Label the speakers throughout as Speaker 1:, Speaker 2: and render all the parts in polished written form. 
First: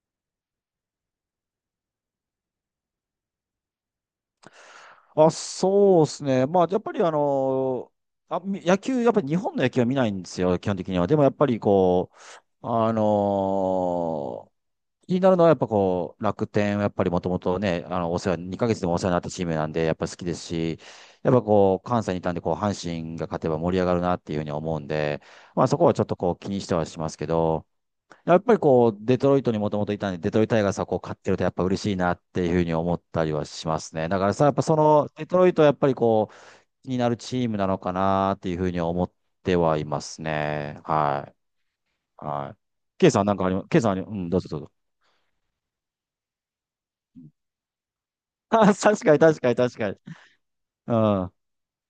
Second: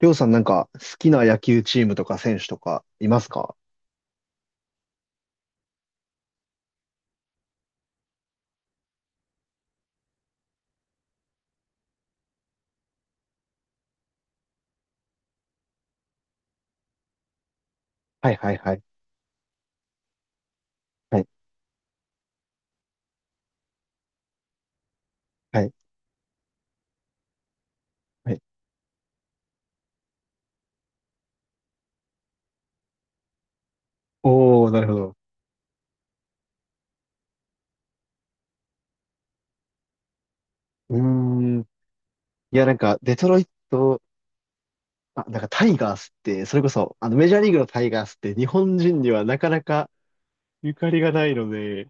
Speaker 1: りょうさんなんか好きな野球チームとか選手とかいますか？
Speaker 2: あ、そうですね。まあ、やっぱり野球、やっぱり日本の野球は見ないんですよ、基本的には。でもやっぱりこう、あのー気になるのはやっぱこう、楽天、やっぱりもともとね、あの、お世
Speaker 1: はい
Speaker 2: 話、
Speaker 1: はい
Speaker 2: 2
Speaker 1: は
Speaker 2: ヶ月
Speaker 1: い。
Speaker 2: でもお世話になったチームなんで、やっぱ好きですし、
Speaker 1: はい。
Speaker 2: やっぱこう、関西にいたんで、こう、阪神が勝てば盛り上がるなっていうふうに思うんで、
Speaker 1: は
Speaker 2: まあ
Speaker 1: い。
Speaker 2: そこはちょっとこう、気にしてはしますけど、
Speaker 1: は
Speaker 2: や
Speaker 1: い。
Speaker 2: っぱりこう、デトロイトにもともといたんで、デトロイトタイガースはこう、勝ってるとやっぱ嬉しいなっていうふうに思ったりはしますね。だからさ、やっぱ
Speaker 1: おー、
Speaker 2: そ
Speaker 1: なるほ
Speaker 2: の、
Speaker 1: ど。
Speaker 2: デトロイトはやっぱりこう、気になるチームなのかなっていうふうには思ってはいますね。
Speaker 1: うー
Speaker 2: はい。
Speaker 1: ん。い
Speaker 2: はい。
Speaker 1: やなんか
Speaker 2: ケイ
Speaker 1: デ
Speaker 2: さん
Speaker 1: ト
Speaker 2: なん
Speaker 1: ロ
Speaker 2: か
Speaker 1: イ
Speaker 2: あります？ケイさんあり、
Speaker 1: ト、
Speaker 2: うん、どうぞどうぞ。
Speaker 1: あ、なんかタイガースって、それこそ、あのメジャーリーグのタイガースって日
Speaker 2: あ、
Speaker 1: 本人
Speaker 2: 確
Speaker 1: に
Speaker 2: かに
Speaker 1: はな
Speaker 2: 確
Speaker 1: か
Speaker 2: かに
Speaker 1: な
Speaker 2: 確
Speaker 1: か
Speaker 2: かに。
Speaker 1: ゆか
Speaker 2: う
Speaker 1: りがな
Speaker 2: ん。
Speaker 1: いので、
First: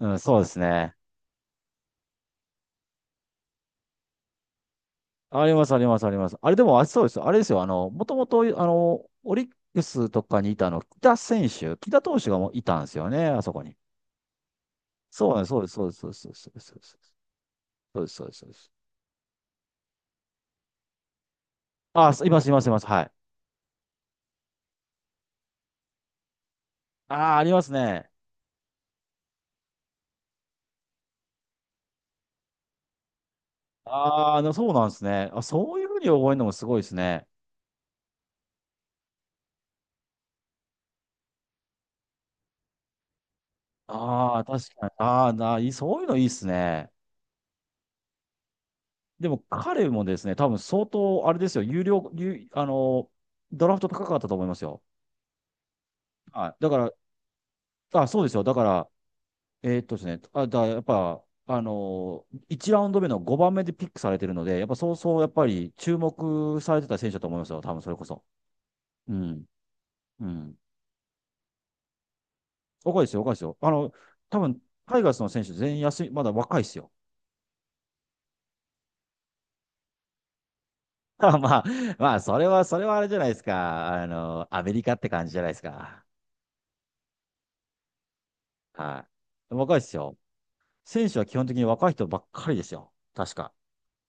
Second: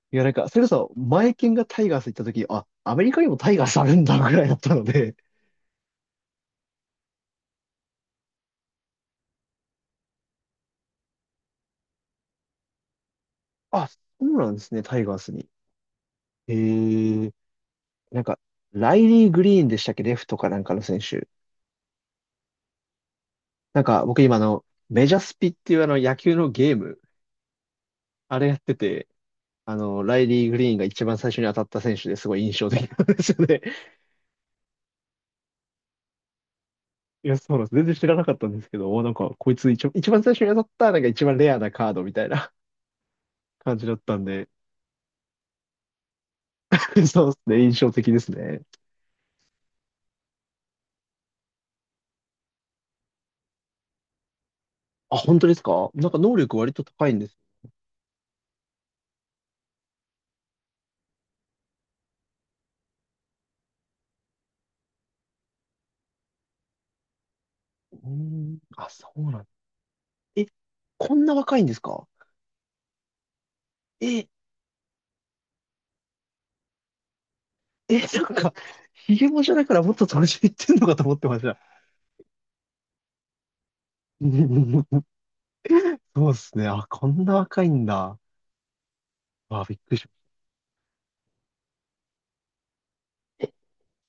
Speaker 2: う
Speaker 1: い
Speaker 2: ん、
Speaker 1: やなん
Speaker 2: そう
Speaker 1: か、
Speaker 2: で
Speaker 1: そ
Speaker 2: す
Speaker 1: れこそ、
Speaker 2: ね。
Speaker 1: 前剣がタイガース行った時、あ、アメリカにもタイガースあるんだぐらいだったので、
Speaker 2: ありますありますあります。あれでも、あ、そうです。あれですよ。もともと、オリックスとかにいた木田投手がもういたんですよね、あそこに。
Speaker 1: あ、そうなんですね、タイガース
Speaker 2: そうなん
Speaker 1: に。
Speaker 2: です、そうです、そうです、そうです、そ
Speaker 1: え
Speaker 2: うです、そうです。
Speaker 1: ー、
Speaker 2: そうです、
Speaker 1: なん
Speaker 2: そうで
Speaker 1: か、
Speaker 2: す、そうです。
Speaker 1: ライリー・グリーンでしたっけ、レフトかなんかの選手。
Speaker 2: あ、すいます、います、います。はい。
Speaker 1: なんか僕今あの、メジャースピっていうあの野球のゲーム、
Speaker 2: ああ、ありますね。
Speaker 1: あれやってて、あの、ライリー・グリーンが一番最初に当たった選手ですごい印象的なんですよね。
Speaker 2: ああ、でもそうなんですね。あ、そういうふうに覚えるのもすごいですね。
Speaker 1: いや、そうなんです。全然知らなかったんですけど、おなんかこいつ一番最初に当たったなんか一番レアなカードみたいな 感じだったん
Speaker 2: ああ、
Speaker 1: で、
Speaker 2: 確かに。ああ、な、いい、そういうのいいですね。
Speaker 1: そうですね、印象的ですね。
Speaker 2: でも彼もですね、多分相当、あれですよ、有料、有、あの、ドラフト高かったと思いますよ。
Speaker 1: あ、本当ですか？なんか能
Speaker 2: は
Speaker 1: 力
Speaker 2: い。だ
Speaker 1: 割
Speaker 2: か
Speaker 1: と
Speaker 2: ら、
Speaker 1: 高いんです。
Speaker 2: あ、そうですよ。だから、ですね、あ、だ、やっぱ、あの1ラウンド目の5番目でピックされてるので、やっぱそうそう、やっぱり注目されてた選手だと思いますよ。多分それ
Speaker 1: う
Speaker 2: こ
Speaker 1: ー
Speaker 2: そ。
Speaker 1: ん、あ、そ
Speaker 2: う
Speaker 1: うな
Speaker 2: ん。
Speaker 1: ん。
Speaker 2: う
Speaker 1: え、
Speaker 2: ん。
Speaker 1: こんな若いんですか？
Speaker 2: 若いですよ、若いですよ。
Speaker 1: え、え、
Speaker 2: 多分、タイガースの選手全員休み、まだ若いですよ。
Speaker 1: なんか、ヒゲもじゃだからもっと年いってんのかと思っ て
Speaker 2: ま
Speaker 1: ま
Speaker 2: あ、
Speaker 1: し
Speaker 2: ま
Speaker 1: た。
Speaker 2: あ、まあ、それはあれじゃないですか。あの、アメリカっ て感じじゃないですか。
Speaker 1: そうですね。あ、こんな若いんだ。
Speaker 2: はい。
Speaker 1: あ、び
Speaker 2: 若
Speaker 1: っ
Speaker 2: いで
Speaker 1: く
Speaker 2: す
Speaker 1: りしま
Speaker 2: よ。
Speaker 1: し
Speaker 2: 選手は基本的に若い人ばっかりですよ。確
Speaker 1: た。
Speaker 2: か。
Speaker 1: え、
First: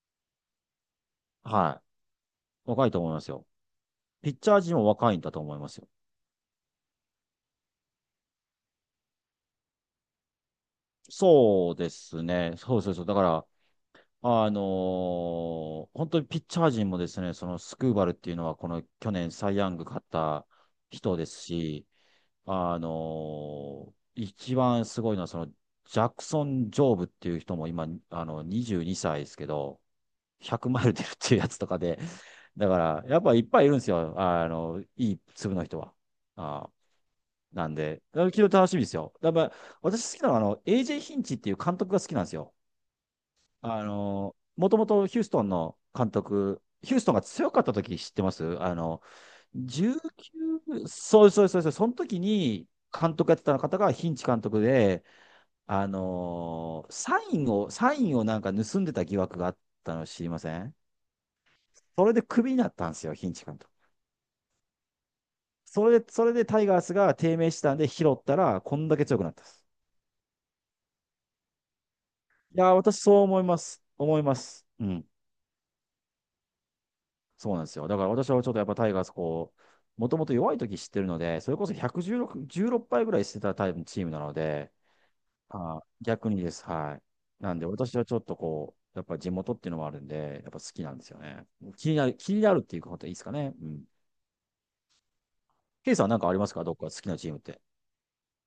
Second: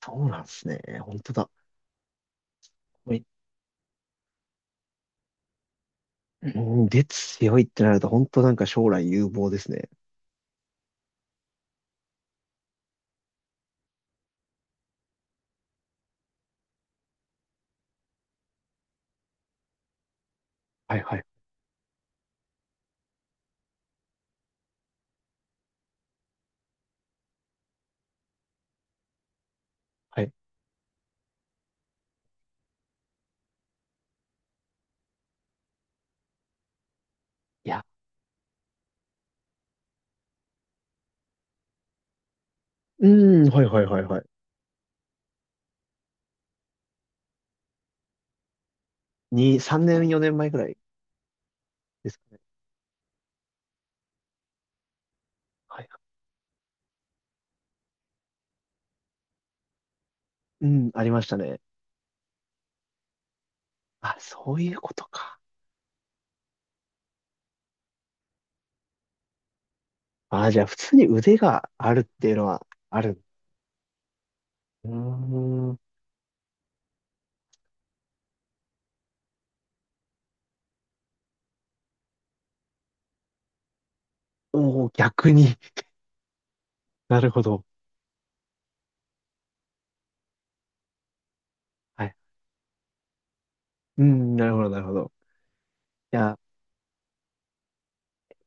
Speaker 1: そうなんですね。本当だ。
Speaker 2: はい。若いと思
Speaker 1: こ
Speaker 2: いま
Speaker 1: れ。
Speaker 2: すよ。ピッチャー陣も若いんだと思いますよ。
Speaker 1: うん、で強いってなると、本当なんか将来有望ですね。
Speaker 2: そうですね。そうそうそう。だから、あの本当にピッチャー陣もですね、そのスクーバルっていうのは、この去年サイ・ヤング勝った
Speaker 1: はいは
Speaker 2: 人
Speaker 1: い。
Speaker 2: ですし、一番すごいのは、その、ジャクソン・ジョーブっていう人も今、あの、22歳ですけど、
Speaker 1: はい。
Speaker 2: 100マイル出るっていうやつとかで、だから、やっぱいっぱいいるんですよ。あの、いい粒の人は。あな
Speaker 1: い
Speaker 2: ん
Speaker 1: や、
Speaker 2: で、だから昨日楽しみですよ。だから、私好きなのは、あの、AJ ヒンチっていう監督が好きなんですよ。
Speaker 1: うん、はいは
Speaker 2: あ
Speaker 1: いはいはい。
Speaker 2: の、もともとヒューストンが強かった時知ってます？
Speaker 1: に、3年、4年前ぐらい
Speaker 2: 19、そうそうそうそう、その
Speaker 1: です
Speaker 2: 時
Speaker 1: かね。
Speaker 2: に監督やってた方がヒンチ監督で、
Speaker 1: はい。
Speaker 2: サインをなんか盗んでた疑惑があったの知りませ
Speaker 1: う
Speaker 2: ん？
Speaker 1: ん、ありましたね。
Speaker 2: それでクビになったんですよ、ヒンチ監督。
Speaker 1: あ、そういうことか。
Speaker 2: それでタイガースが低迷したんで拾ったら、こんだけ強くなったんです。
Speaker 1: あ、じゃあ、普通に腕があるっていうの
Speaker 2: い
Speaker 1: は
Speaker 2: やー、
Speaker 1: あ
Speaker 2: 私そう
Speaker 1: る。
Speaker 2: 思います。思います。う
Speaker 1: うー
Speaker 2: ん。
Speaker 1: ん。お
Speaker 2: そうなんですよ。だから私はちょっとやっぱタイガースこう、もともと弱い時知ってるので、それこそ116、16敗ぐらいしてたタイプチームなので、
Speaker 1: お逆に。
Speaker 2: あ、 逆にです。はい。
Speaker 1: なるほ
Speaker 2: なん
Speaker 1: ど。
Speaker 2: で私はちょっとこう、やっぱ地元っていうのもあるんで、やっぱ好きなんですよね。気に
Speaker 1: は
Speaker 2: な
Speaker 1: い。
Speaker 2: る、気になるっていうことでいいですかね。うん。
Speaker 1: うん、なるほど、なるほど。
Speaker 2: ケイさん
Speaker 1: い
Speaker 2: なんかあ
Speaker 1: や
Speaker 2: りますか、どっか好きなチームって？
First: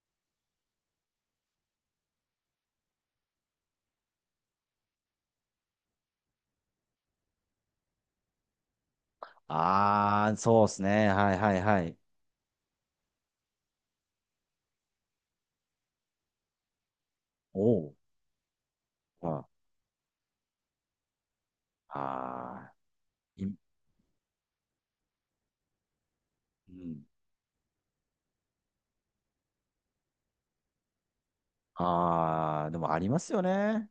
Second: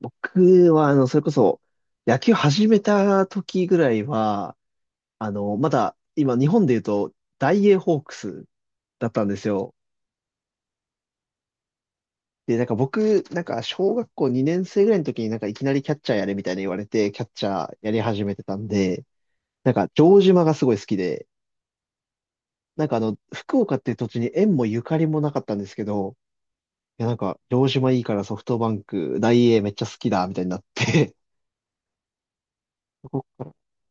Speaker 1: 僕は、あの、それこそ、野球始めた時ぐらいは、あの、まだ、今、日本で言うと、大英ホークスだったんですよ。
Speaker 2: あー、そうですね。はいはいはい。
Speaker 1: で、なんか僕、なんか、小学校2年生ぐらいの時になんか、いきなりキャッチャーやれみたいに言われて、キャッチ
Speaker 2: お
Speaker 1: ャーや
Speaker 2: お。
Speaker 1: り始めてたんで、
Speaker 2: あ
Speaker 1: なんか、城島がすごい好きで、
Speaker 2: あ
Speaker 1: なんかあの、
Speaker 2: ー、い、
Speaker 1: 福岡っていう土地に縁もゆかりもなかったんですけど、
Speaker 2: う
Speaker 1: い
Speaker 2: ん。
Speaker 1: や、なんか、城島いいからソフトバンク、大英めっちゃ好きだ、みたいになって、
Speaker 2: あー、でもありますよね。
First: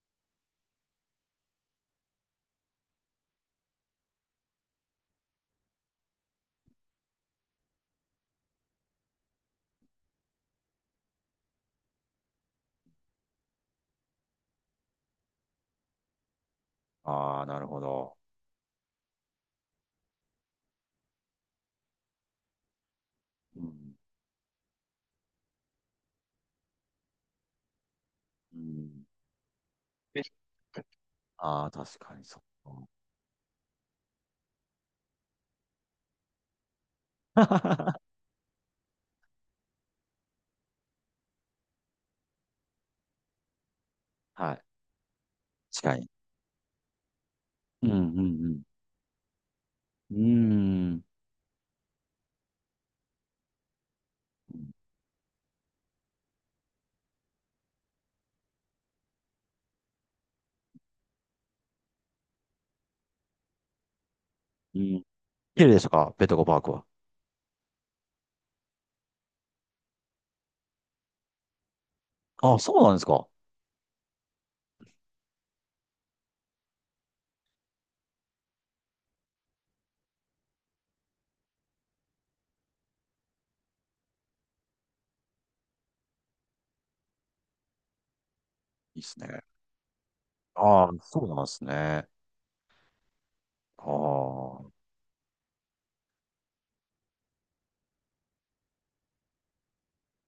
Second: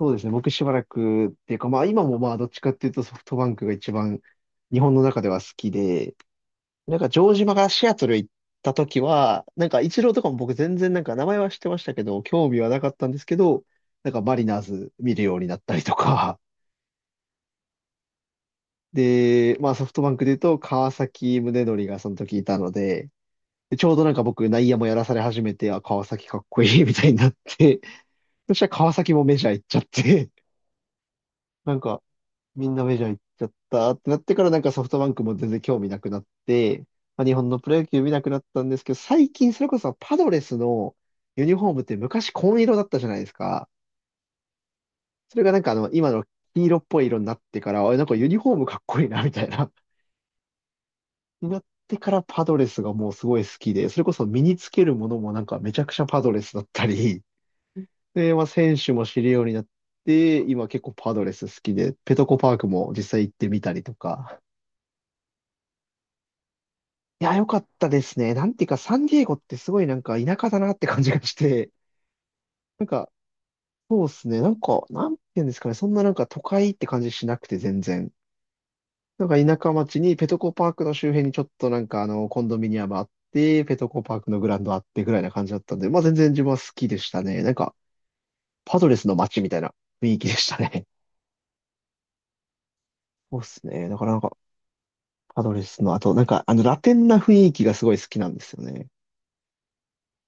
Speaker 1: そうですね。僕しばらくっていうか、まあ今もまあどっちかっていうとソフトバンクが一番日本の中では好きで、なんか城島がシアトル行った時は、なんかイチローとかも僕全然なんか名前は知ってましたけど、興味はなかったんですけど、なんかマリナーズ見るようになったりとか、
Speaker 2: あー、なるほど。
Speaker 1: で、まあソフトバンクで言うと川崎宗則がその時いたので、
Speaker 2: う
Speaker 1: でちょう
Speaker 2: ん。
Speaker 1: どなんか僕内野もやらされ始めて、あ、川崎かっこいいみたいになって、そ
Speaker 2: う
Speaker 1: したら川
Speaker 2: ん。
Speaker 1: 崎もメジャー行っちゃって、
Speaker 2: ああ、
Speaker 1: なん
Speaker 2: 確
Speaker 1: か、
Speaker 2: かにそ
Speaker 1: み
Speaker 2: う。
Speaker 1: んなメジャー行っちゃったってなってからなんかソフトバンクも全然興味なくなって、まあ、日本のプロ 野球見なくなったんですけど、最近それこそパドレスのユニフォームって昔紺色だったじゃないですか。
Speaker 2: はい。
Speaker 1: それがなんかあの
Speaker 2: 近い。
Speaker 1: 今の黄色っぽい色になってから、
Speaker 2: う
Speaker 1: あ
Speaker 2: ん、う
Speaker 1: れなんかユニフォー
Speaker 2: ん、
Speaker 1: ムかっこいいなみたいな。
Speaker 2: うん。うーん。
Speaker 1: になってからパドレスがもうすごい好きで、それこそ身につけるものもなんかめちゃくちゃパドレスだったり、で、まあ選手も知るようになって、今結構パドレス好きで、ペトコパークも実際行ってみたりとか。
Speaker 2: うん。綺麗でしたか、ベトコパークは？
Speaker 1: いや、良かったですね。なんていうか、サンディエゴってすごいなんか田舎だなって感じがして、
Speaker 2: ああ、そう
Speaker 1: なん
Speaker 2: なんです
Speaker 1: か、
Speaker 2: か。
Speaker 1: そうですね。なんか、なんていうんですかね。そんななんか都会って感じしなくて全然。なんか田舎町にペトコパークの周辺にちょっとなんかあの、コンドミニアムあって、ペトコパークのグラウンドあってぐらいな感じだったんで、まあ全然自分は好きでしたね。なんか、パドレ
Speaker 2: いいっ
Speaker 1: スの
Speaker 2: す
Speaker 1: 街
Speaker 2: ね。
Speaker 1: みたいな雰囲気でした
Speaker 2: あ
Speaker 1: ね。
Speaker 2: あ、そうなんですね。
Speaker 1: そうです
Speaker 2: あ
Speaker 1: ね。だからなんか、
Speaker 2: あ。
Speaker 1: パドレスの、あとなんかあの、ラテンな雰囲気がすごい好きなんですよね。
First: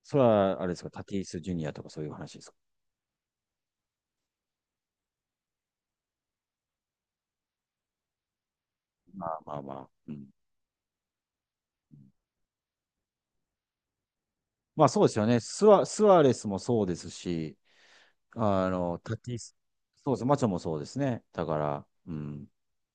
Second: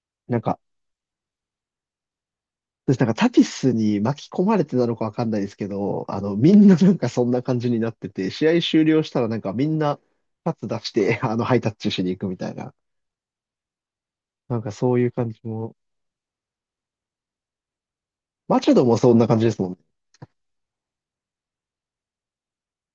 Speaker 2: それ
Speaker 1: なんか、
Speaker 2: は、あれですか、タティス・ジュニアとかそういう話ですか？
Speaker 1: 私なんかタピスに巻き込まれてなのかわかんないですけど、あの、みんななんかそんな感じになってて、試合終了した
Speaker 2: ま
Speaker 1: らなん
Speaker 2: あ
Speaker 1: か
Speaker 2: まあ
Speaker 1: み
Speaker 2: ま
Speaker 1: ん
Speaker 2: あ。
Speaker 1: な
Speaker 2: うん。
Speaker 1: パス出して、あの、ハイタッチしに行くみたいな。なんか
Speaker 2: まあ
Speaker 1: そう
Speaker 2: そ
Speaker 1: い
Speaker 2: う
Speaker 1: う
Speaker 2: ですよ
Speaker 1: 感じ
Speaker 2: ね。ス
Speaker 1: も。
Speaker 2: ワスアレスもそうですし、
Speaker 1: マ
Speaker 2: あ
Speaker 1: チャドも
Speaker 2: の、
Speaker 1: そ
Speaker 2: タ
Speaker 1: んな
Speaker 2: ティ
Speaker 1: 感じで
Speaker 2: ス、
Speaker 1: すもんね。
Speaker 2: そうです。マチョもそうですね。だから、うん。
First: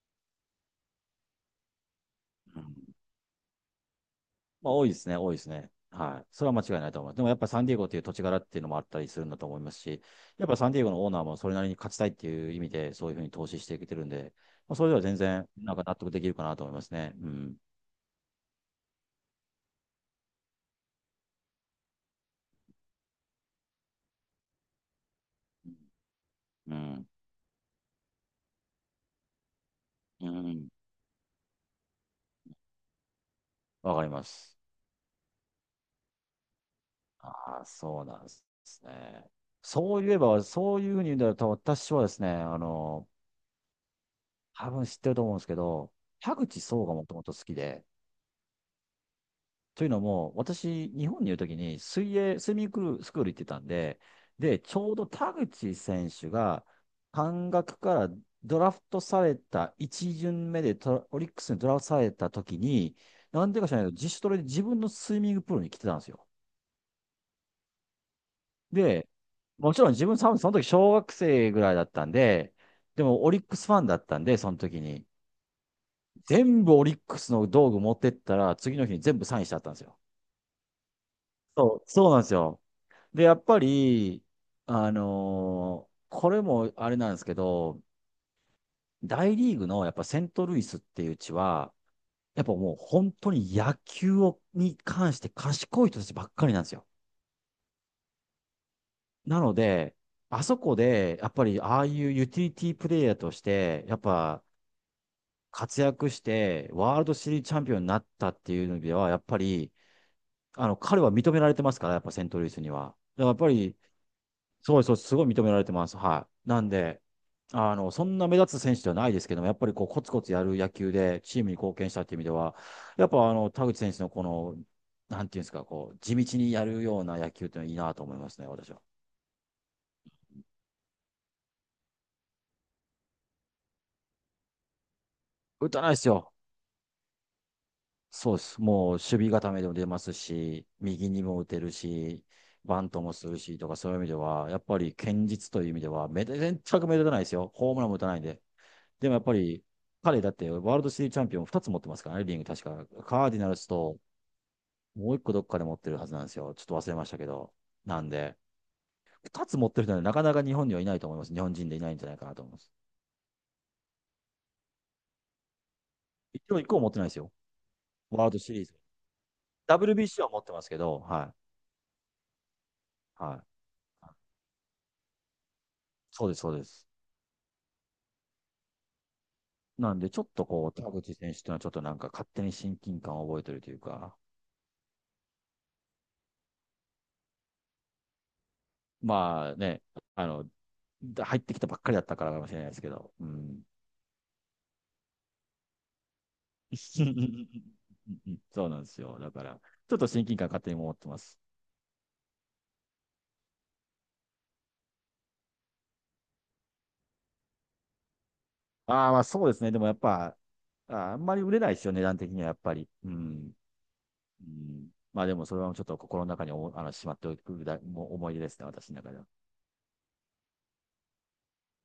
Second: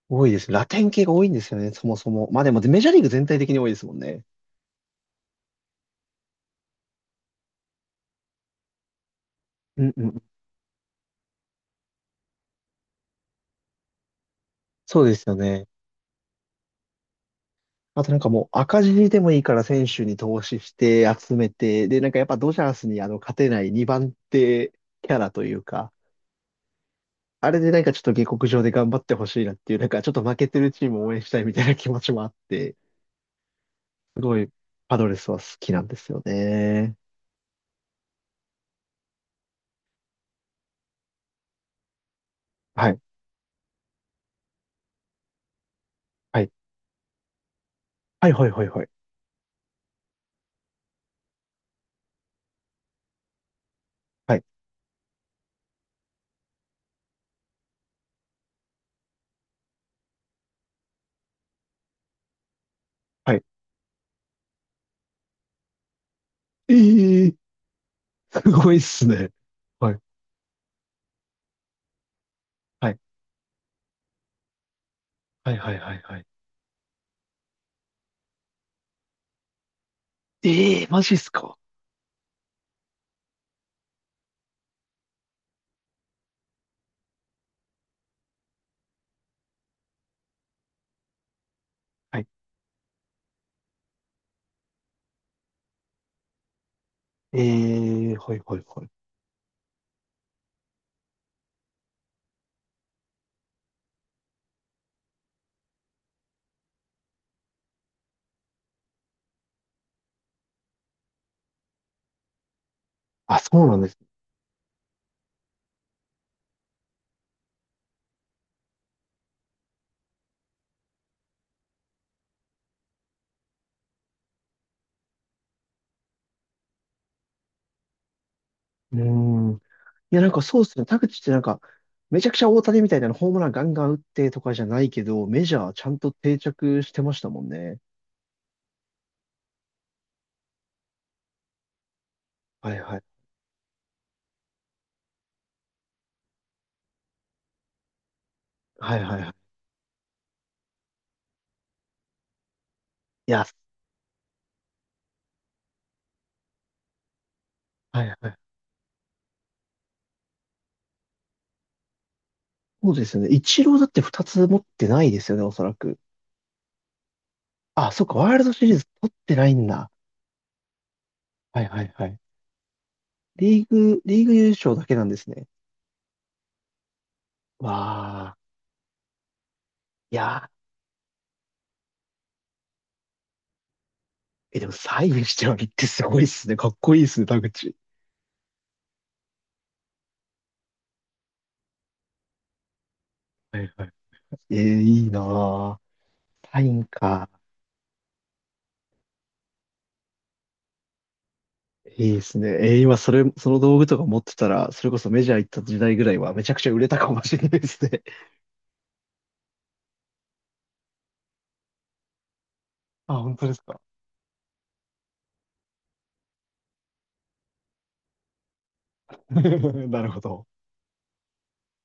Speaker 1: 多いです。ラテン系が多いんですよね、そもそも。まあでも
Speaker 2: う
Speaker 1: メジャー
Speaker 2: ん。
Speaker 1: リーグ全体的に多いですもんね。
Speaker 2: まあ、多いですね、多いですね。はい。それは間違いないと思います。でもやっぱサンディエゴっていう土地柄っていうのもあったりするんだと思います
Speaker 1: うん
Speaker 2: し、
Speaker 1: うん。
Speaker 2: やっぱサンディエゴのオーナーもそれなりに勝ちたいっていう意味で、そういうふうに投資していけてるんで、まあ、それで
Speaker 1: そ
Speaker 2: は
Speaker 1: うで
Speaker 2: 全
Speaker 1: すよ
Speaker 2: 然、
Speaker 1: ね。
Speaker 2: なんか納得できるかなと思いますね。うん。
Speaker 1: あとなんかもう赤字でもいいから選手に投資して集めて、でなんかやっぱドジャースにあの勝てない2番手キャラというか、
Speaker 2: うん。
Speaker 1: あれでなんかちょっと下克上で頑張ってほしいなっていう、なんかちょっと
Speaker 2: う
Speaker 1: 負けて
Speaker 2: ん。
Speaker 1: るチームを応援したいみたいな気持ちもあって、
Speaker 2: わかり
Speaker 1: す
Speaker 2: ま
Speaker 1: ごい
Speaker 2: す。
Speaker 1: パドレスは好きなんですよね。
Speaker 2: ああ、そうなんですね。そういえば、そういうふうに言うんだと、私はですね、あ
Speaker 1: はい。
Speaker 2: の、多分知ってると思うんですけど、田
Speaker 1: はい。
Speaker 2: 口壮がもともと好きで、
Speaker 1: はいはいはいはい。
Speaker 2: というのも、私、日本にいるときに水泳、スイミングスクール行ってたんで、
Speaker 1: はい。
Speaker 2: で、ちょうど田口選手が、関学からドラフトされた、1巡目でトラオリックスにドラフトされたときに、
Speaker 1: はい。
Speaker 2: なんでか知らないけど、自主トレで自分のスイミングプールに来てたんですよ。
Speaker 1: ええー、すごいっす
Speaker 2: で、
Speaker 1: ね。
Speaker 2: もちろん
Speaker 1: はい。
Speaker 2: 自分、その時小学生ぐらいだったんで、
Speaker 1: はい。
Speaker 2: でもオリックスファンだったんで、その時に。
Speaker 1: はいはいはいはい。
Speaker 2: 全部オリックスの道具持ってったら、次の日に全部サインしちゃったんですよ。
Speaker 1: ええー、マジっすか。
Speaker 2: そう、そうなんですよ。で、やっぱり、これもあれなんですけど、大リーグのやっぱセントルイスっていう地は、
Speaker 1: はい。
Speaker 2: やっぱもう本当に野球をに関して賢い人たちばっかりなんですよ。
Speaker 1: ええー、はいはいはい。
Speaker 2: なので、あそこで、やっぱりああいうユーティリティプレイヤーとして、やっぱ活躍して、ワールドシリーズチャンピオンになったっていうのでは、やっぱり、あの、彼は認められてますから、やっぱセントルイスには。だからやっ
Speaker 1: あ、
Speaker 2: ぱ
Speaker 1: そう
Speaker 2: り、
Speaker 1: なんです
Speaker 2: そうです、そうです、すごい認められてます。はい。なんで、あの、そんな目立つ選手ではないですけども、やっぱりこう、コツコツやる野球でチームに貢献したっていう意味では、やっぱあの、田口選手のこの、なんていうんですか、こう、地道にやるような野球っていうのはいいなと思いますね、私は。
Speaker 1: ね。うーん。いやなんかそうっすね。田口ってなんか、めちゃくちゃ大谷みたいなホームランガンガン打ってとかじゃないけど、メジャ
Speaker 2: 打
Speaker 1: ー
Speaker 2: た
Speaker 1: ち
Speaker 2: な
Speaker 1: ゃ
Speaker 2: いで
Speaker 1: ん
Speaker 2: す
Speaker 1: と
Speaker 2: よ。
Speaker 1: 定着してましたもんね。
Speaker 2: そうです。もう、守備固めでも出ますし、右にも打てるし、
Speaker 1: はい
Speaker 2: バン
Speaker 1: は
Speaker 2: ト
Speaker 1: い。
Speaker 2: もするしとか、そういう意味では、やっぱり堅実という意味では、全く目立たないですよ。ホームランも打たないんで。
Speaker 1: はい
Speaker 2: でも
Speaker 1: は
Speaker 2: や
Speaker 1: い
Speaker 2: っ
Speaker 1: は
Speaker 2: ぱ
Speaker 1: い。
Speaker 2: り、彼だってワールドシリーズチャンピオン2つ持ってますからね、リング確か。カー
Speaker 1: い
Speaker 2: ディ
Speaker 1: や、
Speaker 2: ナルスと、もう1個どっかで持ってるはずなんですよ。ちょっと忘れましたけど。な
Speaker 1: はい
Speaker 2: ん
Speaker 1: はい。
Speaker 2: で、2つ持ってる人はね、なかなか日本にはいないと思います。日本人でいないんじゃないかなと思います。
Speaker 1: そうですよね。イチローだって2つ持ってないですよね、おそらく。
Speaker 2: 一応1個も持ってないですよ。
Speaker 1: あ、そっか、
Speaker 2: ワー
Speaker 1: ワ
Speaker 2: ル
Speaker 1: ー
Speaker 2: ド
Speaker 1: ルド
Speaker 2: シリ
Speaker 1: シ
Speaker 2: ー
Speaker 1: リ
Speaker 2: ズ。
Speaker 1: ーズ取ってないんだ。
Speaker 2: WBC は持ってますけど、はい。
Speaker 1: はいはいはい。
Speaker 2: はい。
Speaker 1: リーグ優勝だけなんですね。
Speaker 2: そうです、そうです。
Speaker 1: わあ。
Speaker 2: なんで、
Speaker 1: い
Speaker 2: ちょっと
Speaker 1: や
Speaker 2: こう、田口選手っていうのはちょっとなんか勝手に親近感を覚えてるというか、
Speaker 1: ー、え、でもサインしてはるってすごいっすね。かっこいいっすね、田口。
Speaker 2: まあね、あの、入ってきたばっかりだったからかもしれないですけど、う
Speaker 1: は
Speaker 2: ん。
Speaker 1: いはい。えー、いいなー。サイ
Speaker 2: うん、うん、うん、うん、
Speaker 1: ンか。
Speaker 2: うん、うん。そうなんですよ。だから、ちょっと親近感勝手に持ってます。
Speaker 1: いいですね。えー今それ、その道具とか持ってたら、それこそメジャー行った時代ぐらいはめちゃくちゃ売れたかもしれないですね。
Speaker 2: ああ、まあそうですね。でもやっぱ、ああんまり売れないですよ、値段的にはやっぱり。う
Speaker 1: あ、本当で
Speaker 2: ん。
Speaker 1: すか。
Speaker 2: うん、まあでもそれはちょっと心の中におあのしまっておくだもう思い出ですね、私の中では。
Speaker 1: なるほど。